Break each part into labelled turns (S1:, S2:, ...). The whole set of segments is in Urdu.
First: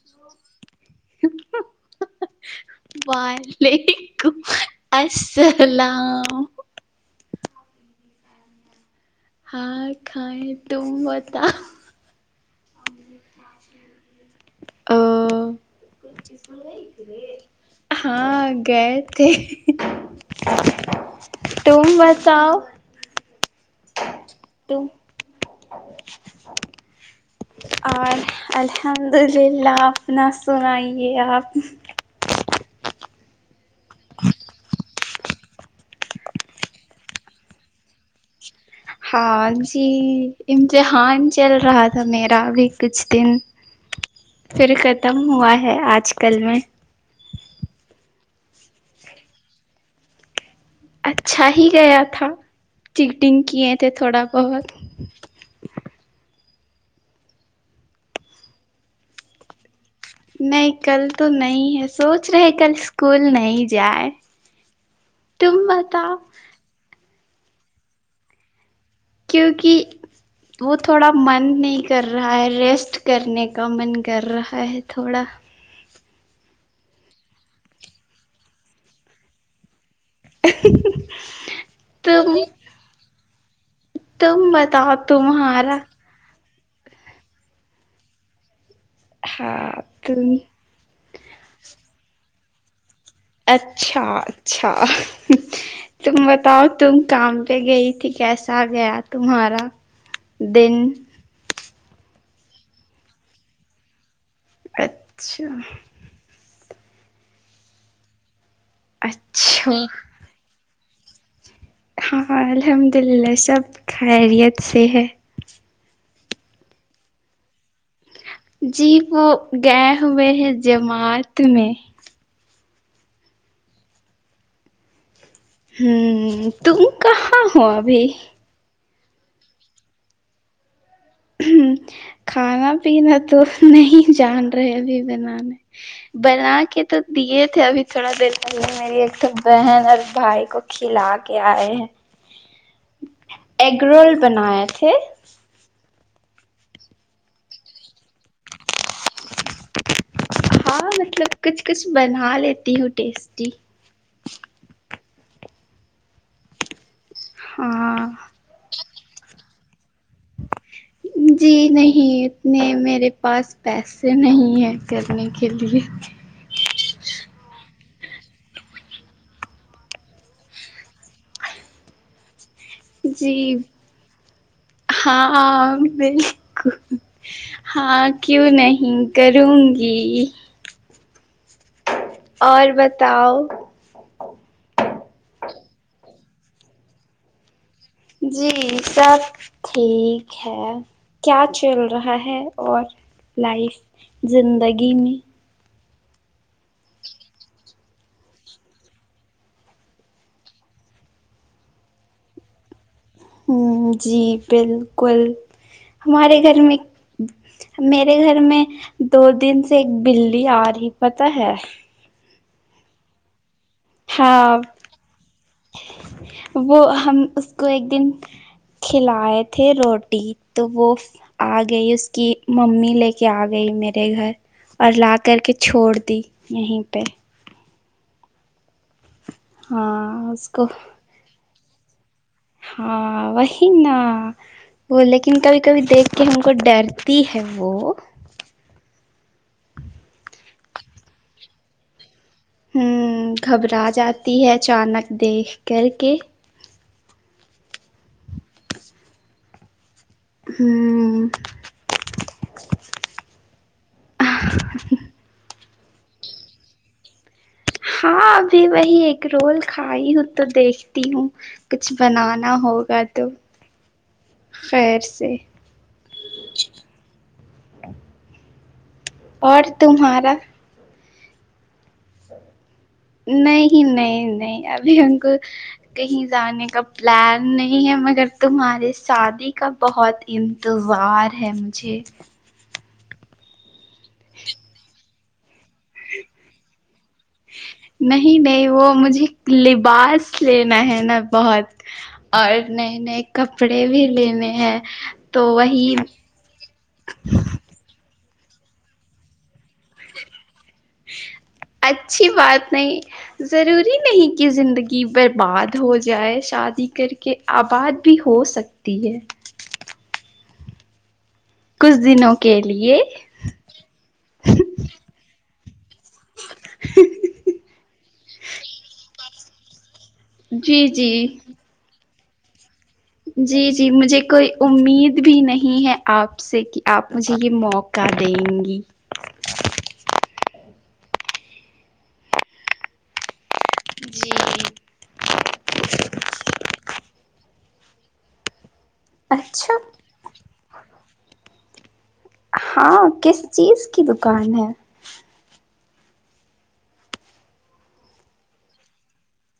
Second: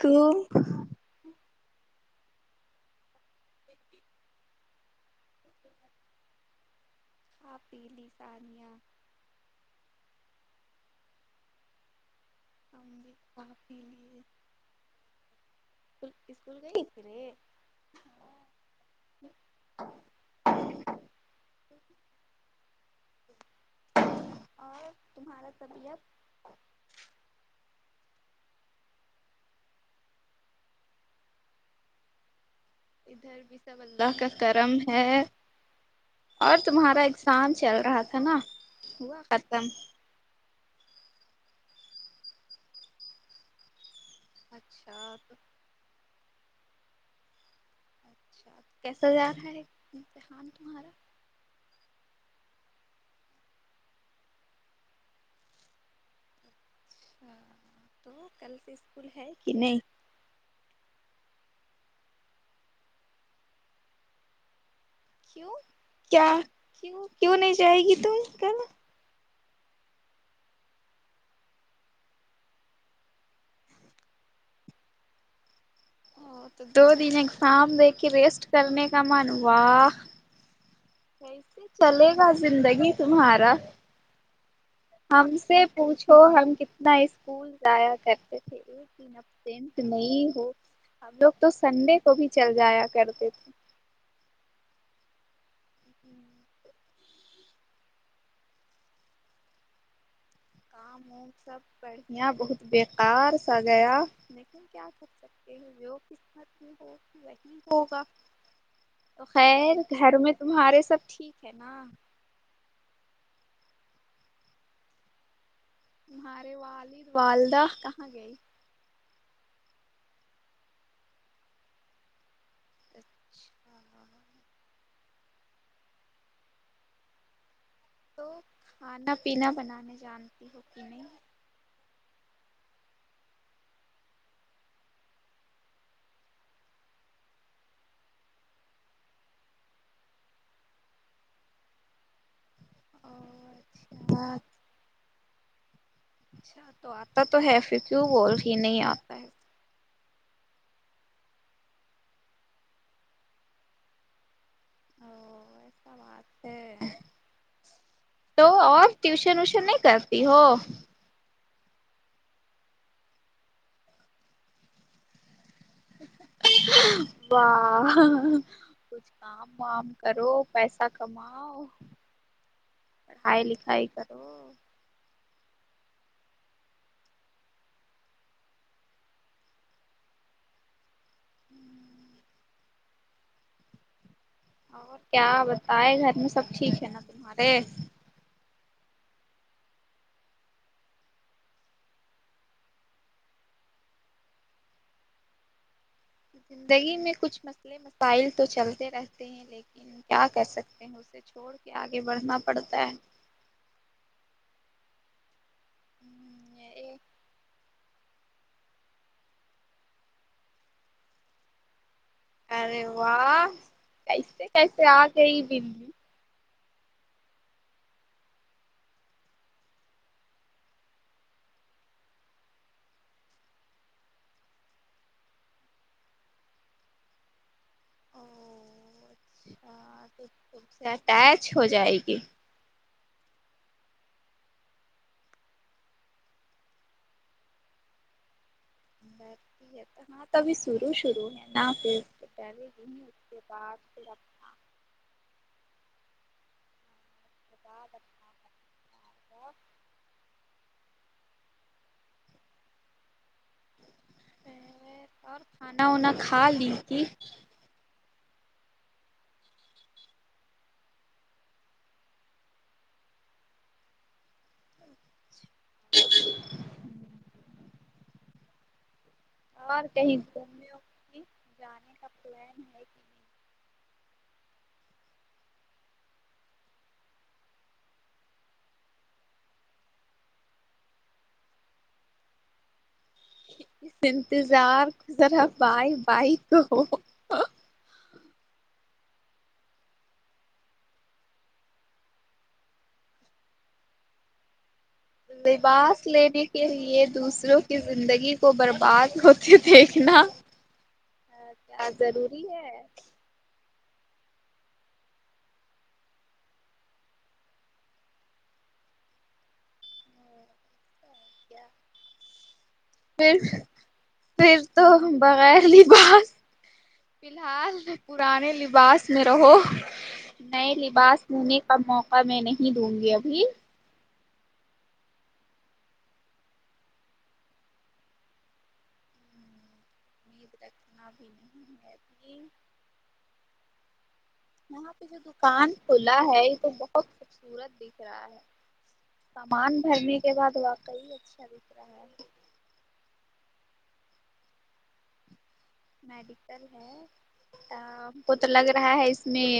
S1: رک [unintelligible]
S2: وعلیکم السلام
S1: آپ پیلی ثانیہ
S2: ہاں کھائے تم بتاو
S1: ہم بھی کھاپی لیے
S2: او
S1: اسکول گئی تھے
S2: ہاں گئے تھے تم بتاؤ
S1: اور
S2: تم
S1: تمہارا طبیعت
S2: اور الحمد للہ اپنا سنائیے آپ
S1: ادھر بھی سب اللہ کا کرم ہے اور تمہارا اگزام چل رہا تھا نا ہوا
S2: ہاں
S1: ختم
S2: جی امتحان چل رہا تھا میرا ابھی کچھ دن پھر
S1: اچھا
S2: ختم
S1: تو
S2: ہوا ہے آج کل میں
S1: اچھا کیسا گیا
S2: اچھا ہی گیا تھا چیٹنگ کیے تھے تھوڑا بہت
S1: نہیں
S2: نہیں کل تو نہیں ہے سوچ رہے کل اسکول نہیں جائے تم بتاؤ
S1: کیا کیوں نہیں جائے گی تم کل
S2: کیونکہ وہ تھوڑا من نہیں کر رہا ہے ریسٹ کرنے کا من کر رہا ہے تھوڑا
S1: او تو دو دن اگزام دیک کے ریسٹ کرنے کا من ہوا کیسے چلے گا
S2: تم
S1: زندگی تمہارا
S2: تم بتاؤ
S1: ہم سے
S2: تمہارا
S1: پوچھ تو ہم کتنا اسکول جایا کرتے تھے ایک دن اب
S2: ہاں
S1: ٹینٹ
S2: تم
S1: نہیں ہو ہم لوگ تو سنڈے کو بھی چل جایا کرتے تھے
S2: اچھا اچھا تم بتاؤ تم کام پہ گئی تھی کیسا گیا تمہارا دن
S1: کام سب بڑھیا بہت بیکار سا گیا تم کیا کر
S2: اچھا
S1: سکتے ہو وہ کس خر میں ہو کہ وہی ہوگا تو
S2: اچھا
S1: خیر گھر میں تمہارے سب ٹھیک ہے نا
S2: ہاں ہاں الحمد للہ سب خیریت سے ہے
S1: تمہارے والد والدہ کہاں گئے
S2: جی وہ گئے ہوئے ہیں جماعت میں
S1: اچھا
S2: امم تم کہاں ہو ابھی
S1: تو کھانا پینا بنانے جانتی ہو کہ نہیں
S2: امم کھانا پینا تو نہیں جان رہے ابھی بنانے بنا کے تو دیے تھے ابھی تھوڑا دیر پہلے میری ایک تو بہن اور بھائی کو کھلا کے آئے ہیں ایگ رول
S1: اچھا
S2: بنائے تھے
S1: اچھا تو آتا تو ہے پھر کیوں بول رہی ہے نہیں آتا ہے
S2: ہاں مطلب کچھ کچھ بنا لیتی ہوں ٹیسٹی
S1: او [unintelligible]
S2: ہاں
S1: تو اور ٹیوشن ویشن نہیں کرتی ہو
S2: جی نہیں اتنے میرے پاس پیسے نہیں ہیں کرنے کے لیے
S1: واہ کام وام کرو پیسہ کماؤ
S2: جی
S1: پڑھائی لکھائی کرو
S2: ہاں بالکل ہاں کیوں نہیں کروں گی اور بتاؤ
S1: اور کیا بتائے گھر میں سب ٹھیک ہے نا تمہارے
S2: جی سب ٹھیک ہے کیا چل رہا ہے اور لائف زندگی میں
S1: زندگی میں کچھ مسئلے مسائل تو چلتے رہتے ہیں لیکن کیا کر سکتے ہیں اسے چھوڑ کے آگے بڑھنا پڑتا ہے
S2: ہمم جی بالکل ہمارے گھر میں میرے گھر میں دو دن سے ایک بلی آ رہی پتہ ہے
S1: ارے واہ ایسے
S2: ہاں
S1: کسے آگئی بللی
S2: وہ ہم اس کو ایک دن کھلائے تھے روٹی تو وہ آ گئی اس کی ممی لے کے آ گئی میرے گھر اور لا کر کے چھوڑ دی یہیں پے
S1: ہاں تو
S2: اس
S1: تم
S2: کو
S1: سے اٹچ ہو جائے گی
S2: ہاں وہی نا وہ لیکن کبھی کبھی دیکھ کے ہم کو ڈرتی ہے وہ
S1: ابھی شروع شروع ہے نا پھر [unintelligible] نہیں اس
S2: ہمم
S1: کے بعد
S2: گھبرا
S1: پھر
S2: جاتی
S1: اپنا
S2: ہے اچانک دیکھ کر کے
S1: کیا بتاؤں اور
S2: ہمم
S1: پہلے اور کھانا وانا کھا لی کی
S2: ہاں ابھی وہی ایگ رول کھائی ہوں تو دیکھتی ہوں کچھ بنانا ہوگا تو خیر سے
S1: اور کہیں گھومنے ومنے جانے کا پلان ہے کہ
S2: نہیں نہیں نہیں ابھی ان کو کہیں جانے کا پلان نہیں ہے مگر تمہارے شادی کا بہت انتظار ہے مجھے
S1: اس انتظار کو ذرا بائے بائے کہو
S2: نہیں نہیں وہ مجھے لباس لینا ہے نا بہت اور نئے نئے کپڑے بھی لینے ہیں تو وہی
S1: لباس لینے کے لیے دوسروں کی زندگی کو برباد ہوتے دیکھنا کیا
S2: اچھی
S1: ضروری
S2: بات
S1: ہے
S2: نہیں ضروری نہیں کہ زندگی برباد ہو جائے شادی کر کے آباد بھی ہو سک تی ہے کچھ دنوں کے لیے
S1: پھر پھر تو بغیر لی بات فی الحال پرانے لباس میں رہو نئے
S2: جی
S1: لباس
S2: جی
S1: ہونے کا موقع میں نہیں دوں گی ابھی
S2: جی جی مجھے کوئی امید بھی نہیں ہے آپ سے کہ آپ مجھے یہ موقع دیں گی
S1: [unintelligible] اد رکھنا بھی نہیں ہے اب
S2: جی
S1: یہاں پہ جو دکان کھلا ہے یہ تو بہت خوبصورت دکھ رہا ہے
S2: اچھا
S1: سامان بھرنے کے بعد واقعی اچھا دکھ رہا ہے
S2: ہاں کس چیز کی دکان ہے
S1: میڈیکل ہےہاں ہم کو تو لگ رہا ہے اس میں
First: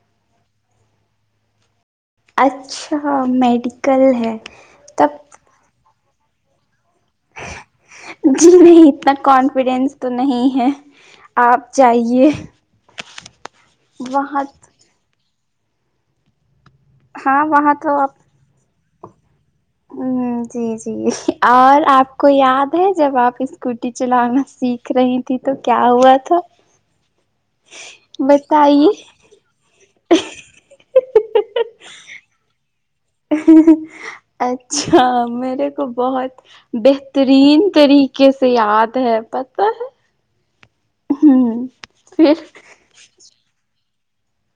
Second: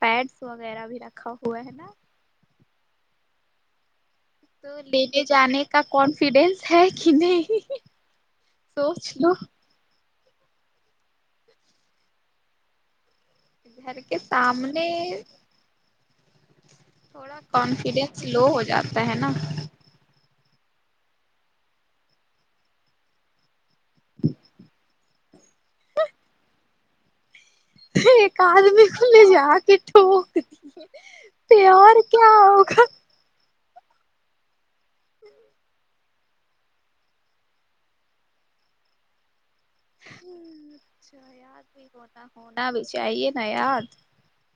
S1: پیڈس وغیرہ بھی رکھا ہوا ہے نا
S2: اچھا میڈیکل ہے
S1: تو لینے
S2: تب
S1: جانے کا کانفیڈینس ہے کہ نہیں
S2: جی نہیں
S1: سوچ
S2: اتنا
S1: لو
S2: کانفیڈینس تو نہیں ہے آپ جائیے
S1: گھر کے
S2: وہاں
S1: سامنے تھوڑا
S2: ہاں وہاں
S1: کانفیڈنس لو ہو جاتا ہے نا
S2: امم جی جی اور آپ کو یاد ہے جب آپ اس اسکوٹی چلانا سیکھ رہی تھی تو کیا ہوا تھا
S1: ایک آدمی
S2: بتائیے
S1: کو لے جا کے ٹھوک دیے تھے پیار کیا ہوگا
S2: اچھا میرے کو بہت بہترین طریقے سے یاد ہے پت ہے
S1: اچھا
S2: ہ
S1: یاد بھی ہونا
S2: پھر
S1: ہونا بھی چاہیے نا یاد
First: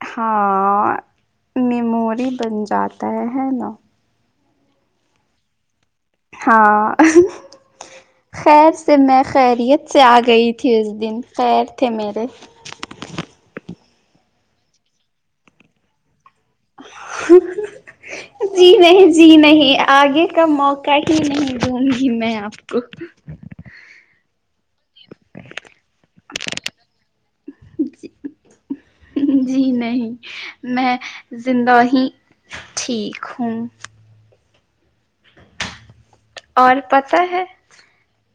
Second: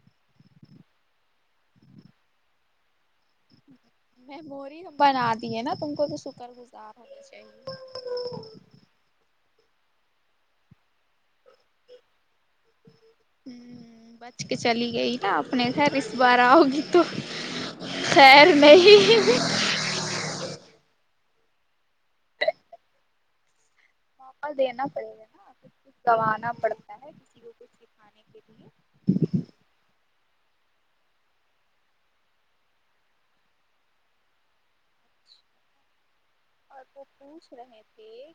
S2: ہاں میموری بن جاتا ہے ہے نا
S1: میموری بنا دیے نا تم کو تو شکر گزار
S2: ہاں
S1: ہونا چاہیے
S2: خیر سے میں خیریت سے آ گئی تھی اس دن خیر تھے میرے
S1: ہوں بچ کے چلی گئی میں اپنے گھر ایک بار آؤگی تو خیر نہیں
S2: یہ آگے کا موقع کہیں نہیں دوں گی میں آپ کو
S1: موقع دینا پڑے گا نا کہ کچھ گوانا پڑتا ہے کسی کو کچھ سکھانے کے لیے
S2: جی نہیں میں زندہ ہی ٹھیک ہوں اور
S1: وہ
S2: پتہ ہے
S1: پوچھ رہے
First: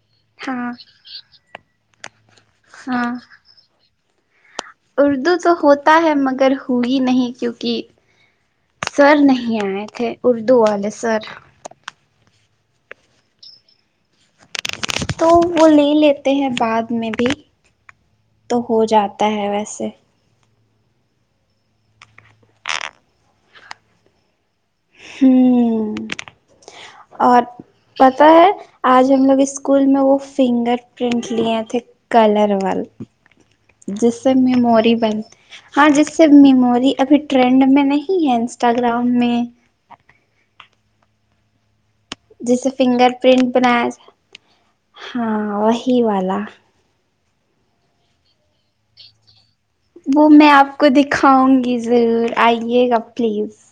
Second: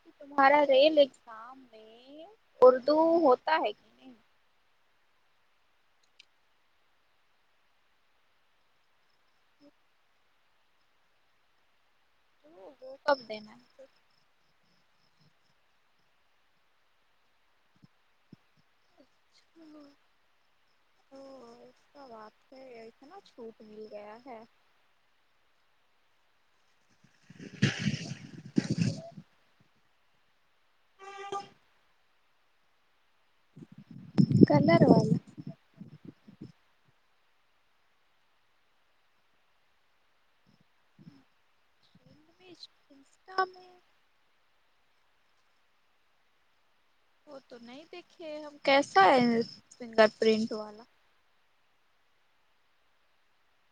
S1: کہ تمہارا
S2: ہاں
S1: ریل اگزام میں اردو
S2: ہاں
S1: ہوتا ہے کہ نہیں
S2: اردو تو ہوتا ہے مگر ہوئی نہیں کیونکہ سر نہیں آئے تھے اردو والے سر
S1: وہ وہ کم دینا
S2: تو وہ لے لیتے ہیں بعد میں بھی تو ہو جاتا ہے ویسے
S1: تو اس کا باپ سے اسے نا چھوٹ مل گیا ہے
S2: ہمم اور پتہ ہے آج ہم لوگ اسکول میں وہ فنگر پرنٹ لیے تھے کلر وال جیس سے
S1: کلر
S2: میموری
S1: والا
S2: بنتی ہاں جس سے میموری ابھی ٹرینڈ میں نہیں ہے انسٹاگرام میں جیسے فنگر
S1: انسٹا
S2: پرنٹ
S1: میں
S2: بنایا ہاں وہی والا
S1: وہ تو نہیں دیکھے ہم کیسا ہے فنگر
S2: وہ میں
S1: پرنٹ
S2: آپ
S1: والا
S2: کو دکھاؤں گی ضرور آئیے گا پلیز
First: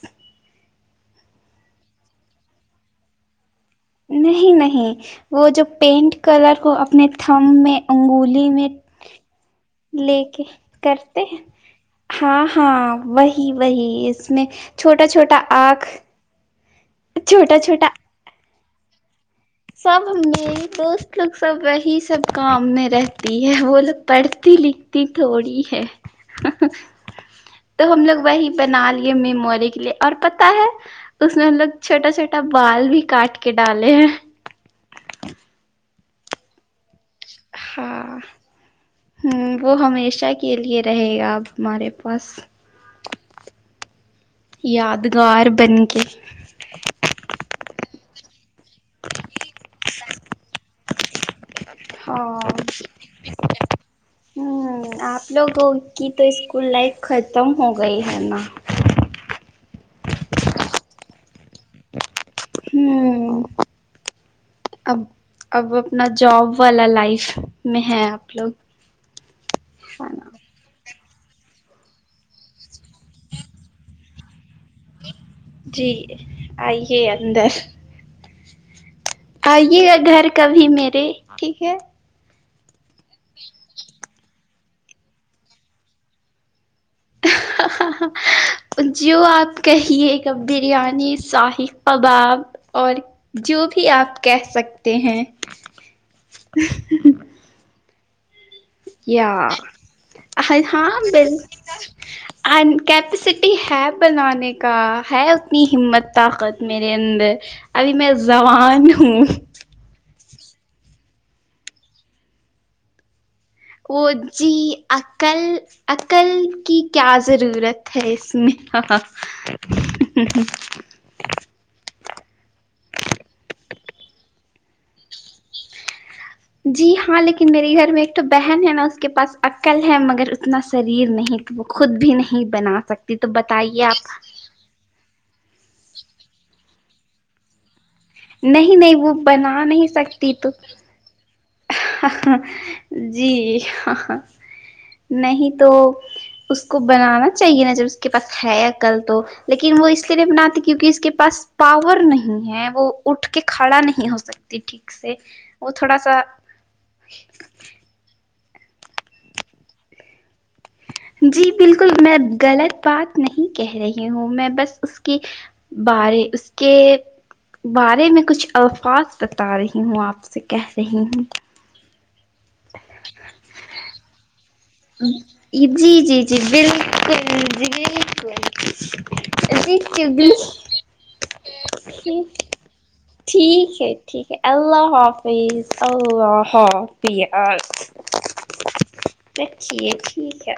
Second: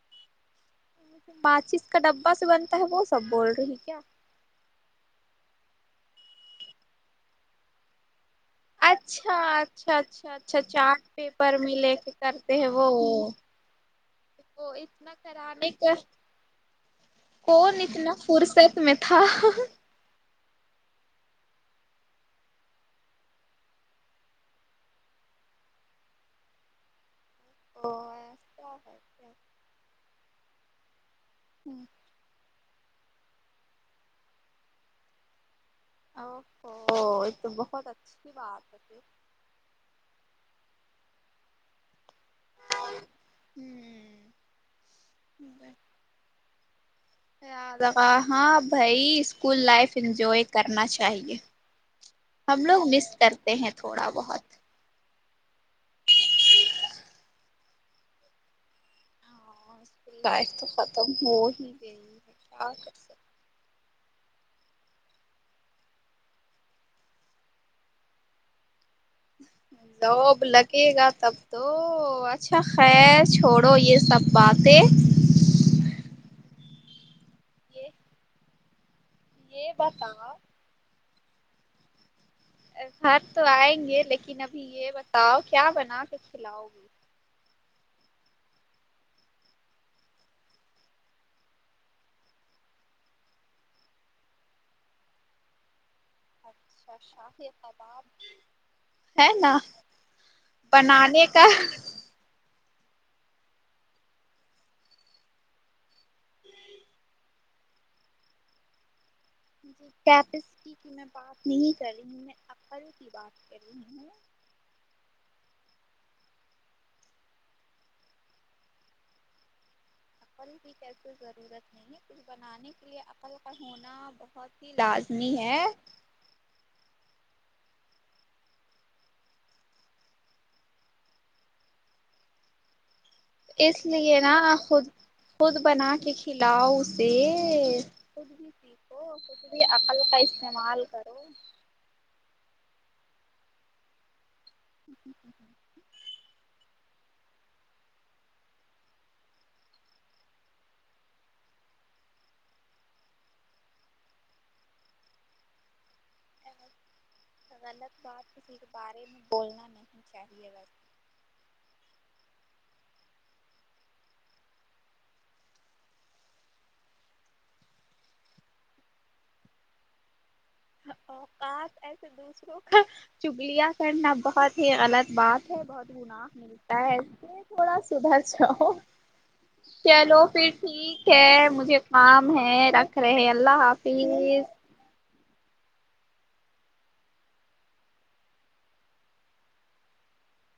S1: ماچس کا ڈبہ سے بنتا ہے وہ سب بول رہی کیا
S2: نہیں نہیں وہ جو پینٹ کلر کو اپنے تھم میں انگولی میں
S1: اچھا اچھا
S2: لے
S1: اچھا
S2: کے
S1: اچھا چارٹ
S2: کرتے ہیں
S1: پیپر میں لے کے
S2: ہاں
S1: کرتے ہیں وہ
S2: ہاں وہی وہی اس میں
S1: وہ
S2: چھوٹا
S1: اتنا
S2: چھوٹا
S1: کرانے
S2: آنکھ
S1: کا
S2: چھوٹا
S1: کون
S2: چھوٹا
S1: اتنا فرصت میں تھا
S2: سب میری دوست لوگ سب وہی سب کام میں رہتی ہے وہ لوگ پڑھتی لک تی تھوڑی ہے تو ہم لوگ وہی بنا لیے میموری کے لیے اور پتہ ہے اس میں ہم لوگ چھوٹا چھوٹا بال بھی کاٹ کے ڈالے ہیں
S1: اوفو یے تو بہت اچھی بات ہے پھر
S2: ہمم وہ ہمیشہ کے لیے رہے گا اب ہمارے پاس
S1: ہوں
S2: یادگار بن کے
S1: ہاں بھائی اسکول لائف انجوائے کرنا چاہیئے
S2: ہاں
S1: ہم لوگ مس کرتے ہیں تھوڑا بہت
S2: ہمم آپ لوگوں کی تو اسکول لائف ختم ہو گئی ہے نا
S1: ہاں اسکول لائف تو ختم ہو ہی گئی کیا کر سک
S2: ہوں اب اب اپنا جاب والا لائف میں ہے آپ لوگ ہے نا
S1: جاب لگے گا تب تو اچھا خیر چھوڑو یے سب باتیں
S2: جی آئیے اندر
S1: یے
S2: آئیے گا گھر
S1: بتاؤ
S2: کبھی میرے ٹھیک ہے
S1: گھر تو آئیں گے لیکن ابھی یے بتاؤ کیا بنا کے کھلاؤ گی
S2: جو آپ کہیے گا بریانی ساہی کباب اور جو بھی آپ کہہ سکتے ہیں
S1: اچھا شاہی کباب ہے
S2: یا
S1: نا بنانے کا
S2: ان کیپیسٹی ہے بنانے کا ہے اتنی ہمت طاقت میرے اندر ابھی میں زاون ہوں
S1: جی کیپیسٹی کی میں بات نہیں کر رہی میں عقل کی بات کر رہی ہوں
S2: وہ جی عقل عقل کی کیا ضرورت ہے اس میں
S1: کیوں ضرورت نہیں ہے کچھ بنانے کے لیے عقل کا ہونا بہت ہی لازمی ہے
S2: جی ہاں لیکن میرے گھر میں ایک تو بہن ہے نا اس کے پاس عقل ہے مگر اتنا شریر نہیں وہ خود بھی نہیں بنا سکتے
S1: اس لیے نا خود خود بنا کے کھلاؤ اسے خود بھی
S2: نہیں نہیں
S1: سیکھو
S2: وہ
S1: خود
S2: بنا
S1: بھی
S2: نہیں
S1: عقل کا
S2: سکتی تو
S1: استعمال کرو
S2: جی نہیں تو اس کو بنانا چاہیے نا جب اس کے پاس ہے عقل تو لیکن وہ اس لیے نہیں بناتی کیونکی اس کے پاس پاور نہیں ہے وہ اٹھ کے کھڑا نہیں ہو سکتی ٹھیک سے وہ تھوڑا سا
S1: غلط بات کسی کے بارے میں بولنا نہیں چاہیے بس
S2: جی بالکل میں غلط بات نہیں کہہ رہی ہوں میں بس اس کی بارے اس کے بارے میں کچھ الفاظ بتا رہی ہوں آپ سے کہہ رہی ہوں
S1: پر دوسروں کا چگلیاں کرنا بہت یے غلط بات ہے بہت
S2: جی جی
S1: گناہ
S2: جی
S1: ملتا ہے ایسے
S2: بالکل جی
S1: تھوڑا سدھر جاؤ
S2: بالکل جی جی
S1: چلو پھر
S2: بالکل
S1: ٹھیک ہے مجھے کام ہے رکھ رہے اللہ حاف
S2: ٹھیک ٹھیک ہے اللہ حافظ اللہ حافظ رکھیے ٹھیک ہے